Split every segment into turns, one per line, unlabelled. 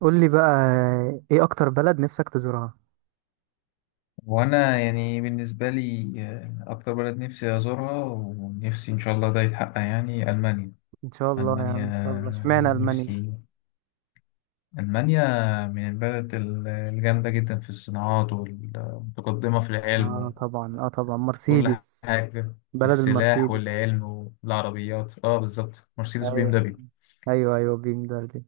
قول لي بقى، ايه اكتر بلد نفسك تزورها؟
وانا يعني بالنسبه لي اكتر بلد نفسي ازورها ونفسي ان شاء الله ده يتحقق يعني المانيا.
ان شاء الله، يعني
المانيا
ان شاء الله. اشمعنى المانيا؟
نفسي المانيا من البلد الجامده جدا في الصناعات والمتقدمه في العلم
اه
وفي
طبعا، اه طبعا،
كل
مرسيدس.
حاجه في
بلد
السلاح
المرسيدس.
والعلم والعربيات اه بالظبط مرسيدس بي ام
ايوه
دبليو.
ايوه ايوه بيم دي.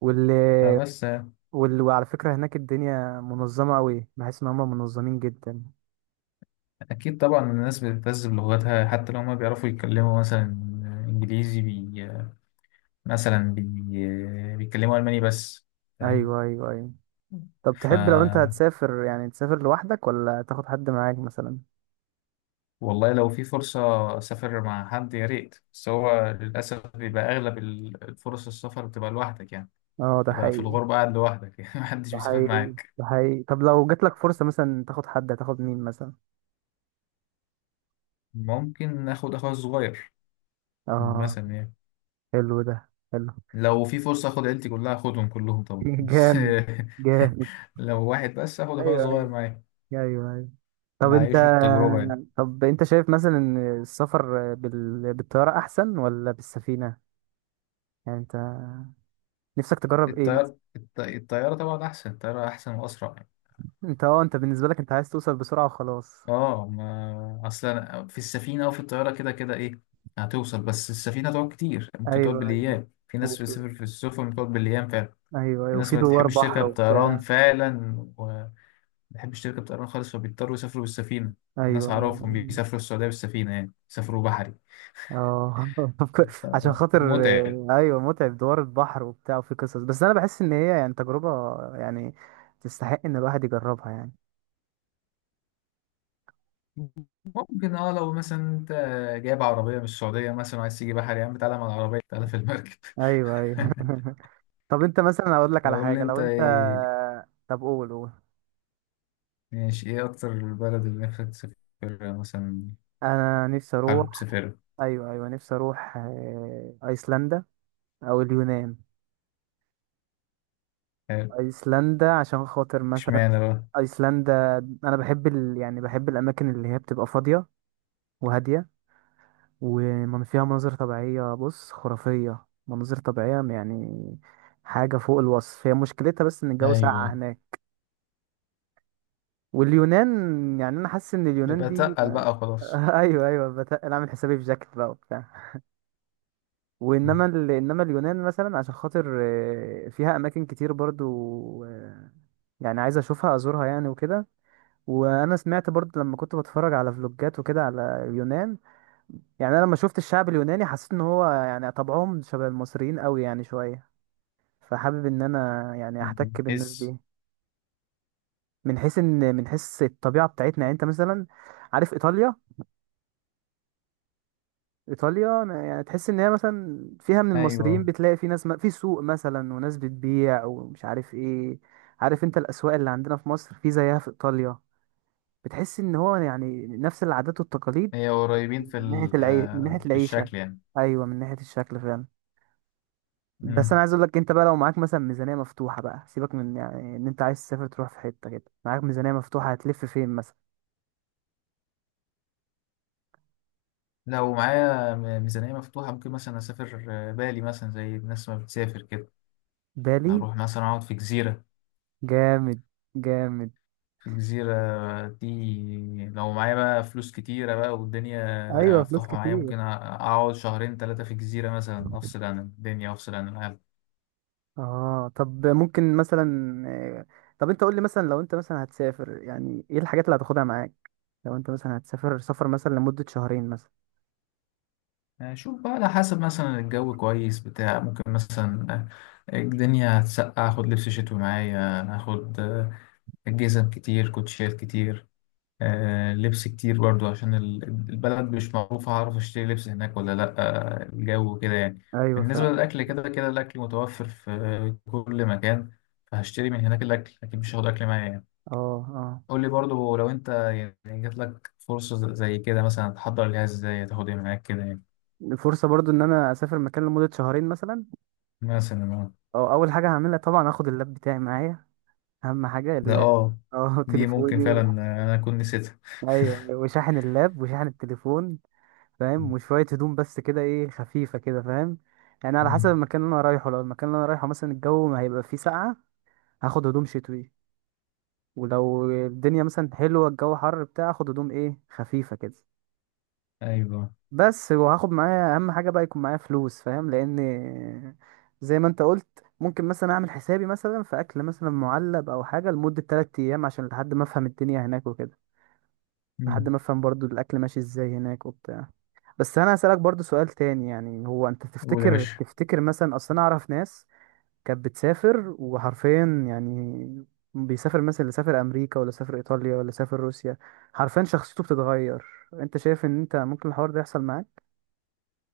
واللي
فبس.
وعلى فكرة هناك الدنيا منظمة قوي، بحس ان هم منظمين جدا.
اكيد طبعا الناس بتهتز بلغتها حتى لو ما بيعرفوا يتكلموا مثلا انجليزي، مثلا بيتكلموا ألماني بس، فاهم؟
ايوه ايوه ايوه. طب
ف
تحب لو انت هتسافر يعني تسافر لوحدك ولا تاخد حد معاك مثلا؟
والله لو في فرصة أسافر مع حد يا ريت، بس هو للأسف بيبقى أغلب الفرص السفر بتبقى لوحدك يعني،
اه ده
بتبقى في
حقيقي.
الغربة قاعد لوحدك يعني محدش
ده
بيسافر
حقيقي
معاك.
ده حقيقي. طب لو جاتلك فرصة مثلا تاخد حد، هتاخد مين مثلا؟
ممكن آخد أخويا الصغير
اه
مثلا يعني.
حلو ده. حلو.
لو في فرصة آخد عيلتي كلها، آخدهم كلهم طبعا بس
جامد جامد.
لو واحد بس آخد أخويا
ايوه
الصغير
ايوه.
معايا
ايوه ايوه. طب انت
نعيشه التجربة يعني.
طب انت شايف مثلا ان السفر بالطياره احسن ولا بالسفينه؟ يعني انت نفسك تجرب ايه مثلا؟
الطيار الطيارة طبعا أحسن، الطيارة أحسن وأسرع.
انت اه انت بالنسبه لك انت عايز توصل بسرعه وخلاص.
اه ما اصلا في السفينه او في الطياره كده كده ايه، هتوصل، بس السفينه تقعد كتير، ممكن تقعد
ايوه ايوه
بالايام، في ناس
وفي-
بتسافر في السفن بتقعد بالايام فعلا.
ايوه
في
ايوه،
ناس
وفي
ما
دوار
بتحبش
بحر
تركب طيران
وبتاع.
فعلا، وما بتحبش تركب طيران خالص فبيضطروا يسافروا بالسفينه. الناس
ايوه ايوه.
اعرفهم بيسافروا السعوديه بالسفينه، يعني بيسافروا بحري.
اه عشان خاطر.
متعب.
ايوه متعب، دوار البحر وبتاع وفي قصص، بس انا بحس ان هي يعني تجربه يعني تستحق ان الواحد يجربها يعني.
ممكن اه، لو مثلا انت جايب عربيه من السعوديه مثلا وعايز تيجي بحري، يا عم تعالى مع العربيه، تعالى في المركب
ايوه ايوه. طب انت مثلا اقول لك على
يقول لي
حاجه
انت
لو انت.
إيه؟
طب قول قول.
ماشي، ايه اكتر البلد اللي نفسك تسافرها مثلا،
انا نفسي
حابب
اروح.
تسافرها؟
ايوه ايوه نفسي اروح ايسلندا او اليونان.
حلو.
ايسلندا عشان خاطر مثلا.
اشمعنى بقى؟
ايسلندا، انا يعني بحب الاماكن اللي هي بتبقى فاضيه وهاديه ومن فيها مناظر طبيعيه، بص خرافيه مناظر طبيعيه، يعني حاجه فوق الوصف. هي مشكلتها بس ان الجو ساقع
ايوه.
هناك. واليونان، يعني انا حاسس ان اليونان
يبقى
دي
تقل بقى وخلاص
ايوه ايوه انا عامل حسابي في جاكيت بقى وبتاع. انما اليونان مثلا عشان خاطر فيها اماكن كتير برضو. آه، يعني عايز اشوفها ازورها يعني وكده. وانا سمعت برضو لما كنت بتفرج على فلوجات وكده على اليونان. يعني انا لما شفت الشعب اليوناني حسيت ان هو يعني طبعهم شبه المصريين قوي يعني شويه. فحابب ان انا يعني احتك بالناس
حس،
دي. من حيث الطبيعه بتاعتنا. يعني انت مثلا عارف ايطاليا؟ ايطاليا أنا يعني تحس ان هي مثلا فيها من المصريين،
ايوه
بتلاقي في ناس في سوق مثلا وناس بتبيع ومش عارف ايه. عارف انت الاسواق اللي عندنا في مصر، في زيها في ايطاليا. بتحس ان هو يعني نفس العادات والتقاليد.
هي قريبين في
من ناحيه
في
العيشه.
الشكل يعني.
ايوه من ناحيه الشكل فعلا. بس انا
مم.
عايز اقول لك انت بقى، لو معاك مثلا ميزانيه مفتوحه بقى، سيبك من يعني ان انت عايز تسافر، تروح في حته كده معاك ميزانيه مفتوحه هتلف فين مثلا؟
لو معايا ميزانية مفتوحة ممكن مثلا اسافر بالي، مثلا زي الناس ما بتسافر كده،
بالي.
اروح مثلا اقعد في جزيرة.
جامد جامد.
في الجزيرة دي لو معايا بقى فلوس كتيرة بقى والدنيا
ايوه فلوس
مفتوحة معايا،
كتير.
ممكن أقعد شهرين تلاتة في الجزيرة مثلا، أفصل عن الدنيا، أفصل عن العالم.
اه طب ممكن مثلا آه، طب انت قول لي مثلا لو انت مثلا هتسافر، يعني ايه الحاجات اللي هتاخدها معاك؟ لو انت مثلا هتسافر سفر مثلا لمدة شهرين مثلا.
أشوف بقى على حسب مثلا الجو، كويس بتاع، ممكن مثلا الدنيا هتسقع أخد لبس شتوي معايا، أخد جزم كتير، كوتشيات كتير، لبس كتير برضو عشان البلد مش معروفة هعرف اشتري لبس هناك ولا لأ، الجو كده يعني.
ايوه
بالنسبة
فعلا.
للأكل كده كده الأكل متوفر في كل مكان، فهشتري من هناك الأكل لكن مش هاخد أكل معايا يعني.
اه اه
قول لي برضو لو أنت يعني جات لك فرصة زي كده مثلا تحضر ليها ازاي، تاخد ايه معاك كده يعني،
الفرصة برضو ان انا اسافر مكان لمدة شهرين مثلا.
مثلا آه.
اه اول حاجة هعملها طبعا هاخد اللاب بتاعي معايا. اهم حاجة
ده
اللاب.
اه،
اه
دي ممكن فعلا أنا أكون نسيتها.
ايوه، أيوة، وشاحن اللاب وشاحن التليفون، فاهم؟
مم.
وشوية هدوم بس كده، ايه، خفيفة كده، فاهم؟ يعني على حسب
مم.
المكان اللي انا رايحه. لو المكان اللي انا رايحه مثلا الجو ما هيبقى فيه ساقعة، هاخد هدوم شتوي. ولو الدنيا مثلا حلوة الجو حر بتاع هاخد هدوم ايه خفيفة كده
أيوه.
بس. وهاخد معايا اهم حاجة بقى، يكون معايا فلوس، فاهم؟ لان زي ما انت قلت ممكن مثلا اعمل حسابي مثلا في اكل مثلا معلب او حاجة لمدة 3 ايام عشان لحد ما افهم الدنيا هناك وكده. لحد
مم.
ما افهم برضو الاكل ماشي ازاي هناك وبتاع. بس انا هسألك برضو سؤال تاني، يعني هو انت
قول يا
تفتكر،
باشا.
تفتكر مثلا، اصل انا اعرف ناس كانت بتسافر وحرفيا يعني بيسافر مثلا، اللي سافر امريكا ولا سافر ايطاليا ولا سافر روسيا، حرفيا شخصيته بتتغير. انت شايف ان انت ممكن الحوار ده يحصل معاك؟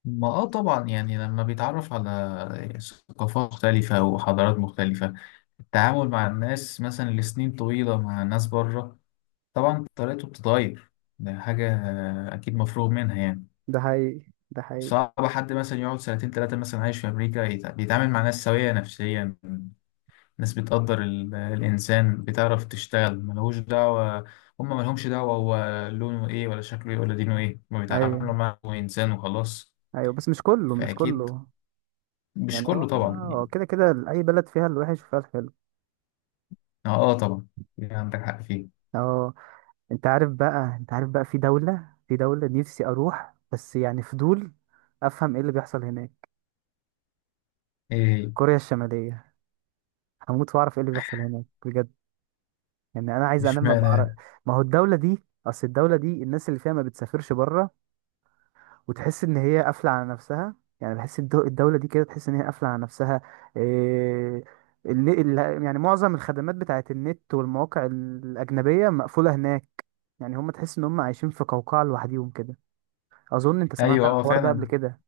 ما اه طبعا، يعني لما بيتعرف على ثقافات مختلفة وحضارات مختلفة، التعامل مع الناس مثلا لسنين طويلة مع ناس بره، طبعا طريقته بتتغير. ده حاجة أكيد مفروغ منها يعني.
ده حقيقي ده حقيقي.
صعب حد مثلا يقعد سنتين تلاتة مثلا عايش في أمريكا بيتعامل مع ناس سوية نفسيا، ناس بتقدر الإنسان، بتعرف تشتغل، ملهوش دعوة، هما ملهمش دعوة هو لونه إيه ولا شكله إيه ولا دينه إيه، هما
ايوه
بيتعاملوا معه إنسان وخلاص.
ايوه، بس مش كله، مش
فأكيد
كله.
مش
يعني هو
كله طبعا
هو
يعني.
كده كده اي بلد فيها الوحش وفيها الحلو.
اه آه طبعا، يعني عندك حق فيه.
اه انت عارف بقى، انت عارف بقى في دولة، في دولة نفسي اروح بس يعني فضول افهم ايه اللي بيحصل هناك.
ايه؟
كوريا الشمالية. هموت واعرف ايه اللي بيحصل هناك بجد. يعني انا عايز
مش
انام ما بعرف.
معنى.
ما هو الدوله دي، اصل الدوله دي الناس اللي فيها ما بتسافرش بره، وتحس ان هي قافله على نفسها. يعني بحس الدوله دي كده تحس ان هي قافله على نفسها. إيه... ال... يعني معظم الخدمات بتاعت النت والمواقع الاجنبيه مقفوله هناك. يعني هم تحس ان هم عايشين في قوقعه لوحديهم كده. اظن انت سمعت
ايوه
عن
اه
الحوار ده قبل
فعلا،
كده.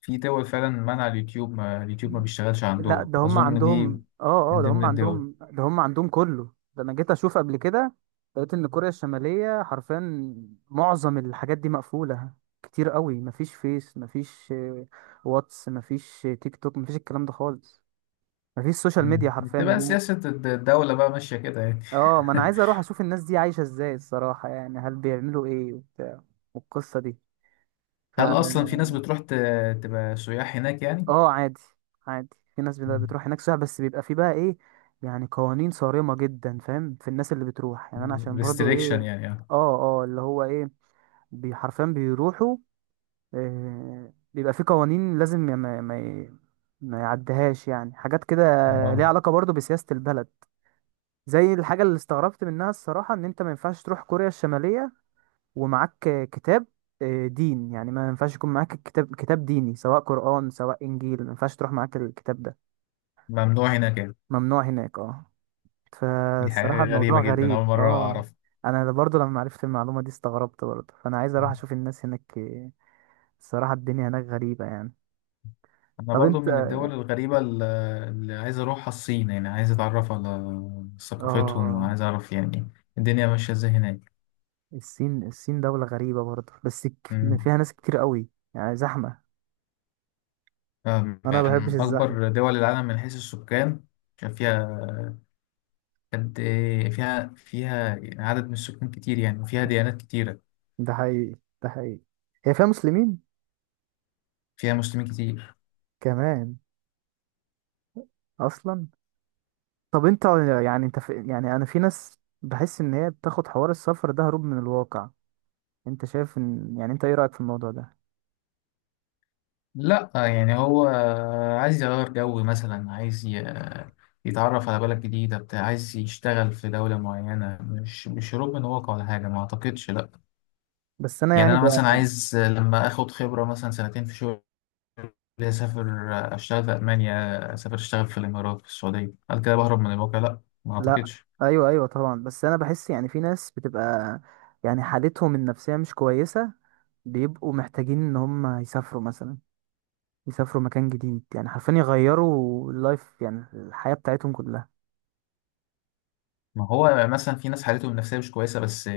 في دول فعلا منع اليوتيوب، ما اليوتيوب ما بيشتغلش
لا
عندهم،
ده هم
اظن دي
عندهم، اه اه
من
ده
ضمن
هم
الدول.
عندهم، ده هم عندهم كله ده. انا جيت اشوف قبل كده، لقيت ان كوريا الشمالية حرفيا معظم الحاجات دي مقفولة كتير قوي. مفيش فيس، مفيش واتس، مفيش تيك توك، مفيش الكلام ده خالص. مفيش سوشيال ميديا
مم.
حرفيا
تبقى
هناك.
سياسة الدولة بقى ماشية كده يعني.
اه ما انا عايز اروح اشوف الناس دي عايشة ازاي، الصراحة. يعني هل بيعملوا ايه وبتاع والقصة دي. ف
هل اصلا في ناس بتروح تبقى سياح هناك يعني؟
اه عادي. عادي. في ناس بتروح هناك سياحة، بس بيبقى في بقى ايه يعني، قوانين صارمة جدا، فاهم، في الناس اللي بتروح. يعني انا عشان برضو
ريستريكشن
ايه،
يعني، اه.
اه اه اللي هو ايه، حرفيا بيروحوا، إيه، بيبقى في قوانين لازم ما يعديهاش يعني، حاجات كده ليها
آه.
علاقة برضو بسياسة البلد. زي الحاجة اللي استغربت منها الصراحة ان انت ما ينفعش تروح كوريا الشمالية ومعاك كتاب دين، يعني ما ينفعش يكون معاك الكتاب، كتاب ديني، سواء قرآن سواء إنجيل ما ينفعش تروح معاك الكتاب ده.
ممنوع هناك يعني؟
ممنوع هناك، اه.
دي
فالصراحة
حاجة غريبة
الموضوع
جدا،
غريب،
اول مرة
اه.
اعرف.
انا برضو لما عرفت المعلومة دي استغربت برضو، فانا عايز اروح اشوف الناس هناك إيه. الصراحة الدنيا هناك غريبة يعني.
انا
طب
برضو
انت
من الدول الغريبة اللي عايز اروحها الصين، يعني عايز اتعرف على ثقافتهم
اه.
وعايز اعرف يعني الدنيا ماشية ازاي هناك.
الصين، الصين دولة غريبة برضو بس
أمم.
فيها ناس كتير قوي، يعني زحمة.
أم-
انا ما بحبش
من
الزحمة.
اكبر دول العالم من حيث السكان، عشان فيها فيها عدد من السكان كتير يعني، وفيها ديانات كتيرة.
ده حقيقي ده حقيقي. هي فيها مسلمين
فيها مسلمين كتير.
كمان اصلا. طب انت، يعني انت، في، يعني انا في ناس بحس ان هي بتاخد حوار السفر ده هروب من الواقع. انت شايف ان يعني انت ايه رأيك في الموضوع ده؟
لا يعني هو عايز يغير جو مثلا، عايز يتعرف على بلد جديدة بتاع، عايز يشتغل في دولة معينة، مش هروب من واقع ولا حاجة، ما أعتقدش لا.
بس انا
يعني
يعني ب...
انا مثلا عايز لما اخد خبره مثلا سنتين في شغل اسافر اشتغل في المانيا، اسافر اشتغل في الامارات في السعوديه، هل كده بهرب من الواقع؟ لا ما
لا
اعتقدش.
ايوه ايوه طبعا، بس انا بحس يعني في ناس بتبقى يعني حالتهم النفسيه مش كويسه، بيبقوا محتاجين ان هم يسافروا مثلا، يسافروا مكان جديد، يعني حرفيا يغيروا اللايف، يعني الحياه بتاعتهم كلها.
ما هو مثلا في ناس حالتهم النفسيه مش كويسه بس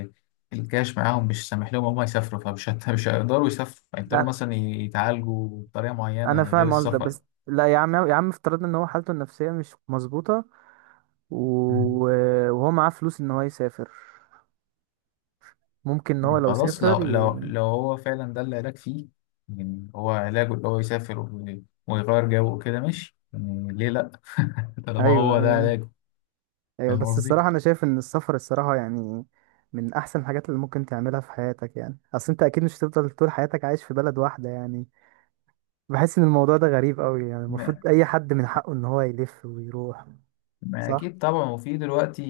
الكاش معاهم مش سامح لهم هم يسافروا، مش هيقدروا يسافروا، هيقدروا
لا
مثلا يتعالجوا بطريقه
انا
معينه غير
فاهم قصدك،
السفر.
بس لا يا عم، يا عم افترضنا ان هو حالته النفسيه مش مظبوطه
مم.
وهو معاه فلوس ان هو يسافر، ممكن ان هو
مم.
لو
خلاص لو
سافر
لو لو هو فعلا ده العلاج فيه، يعني هو علاجه اللي هو يسافر ويغير جو وكده، ماشي يعني، ليه لا؟ طالما
ايوه،
هو ده
أيوه.
علاج.
ايوه
فاهم
بس
قصدي؟
الصراحه انا شايف ان السفر الصراحه يعني من احسن الحاجات اللي ممكن تعملها في حياتك يعني. اصل انت اكيد مش هتفضل طول حياتك عايش في بلد واحده يعني. بحس ان الموضوع ده غريب قوي يعني.
ما
المفروض اي حد من حقه ان هو يلف ويروح.
ما
صح.
أكيد طبعا، وفي دلوقتي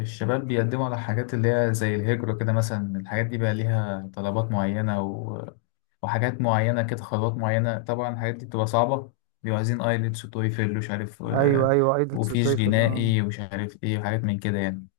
الشباب بيقدموا على حاجات اللي هي زي الهجرة كده مثلا، الحاجات دي بقى ليها طلبات معينة وحاجات معينة كده، خطوات معينة، طبعا الحاجات دي بتبقى صعبة، بيبقوا عايزين ايلتس وتويفل ومش عارف
ايوه ايوه ايدلتس
وفيش
وتويفل اه.
جنائي ومش عارف ايه، وحاجات من كده يعني.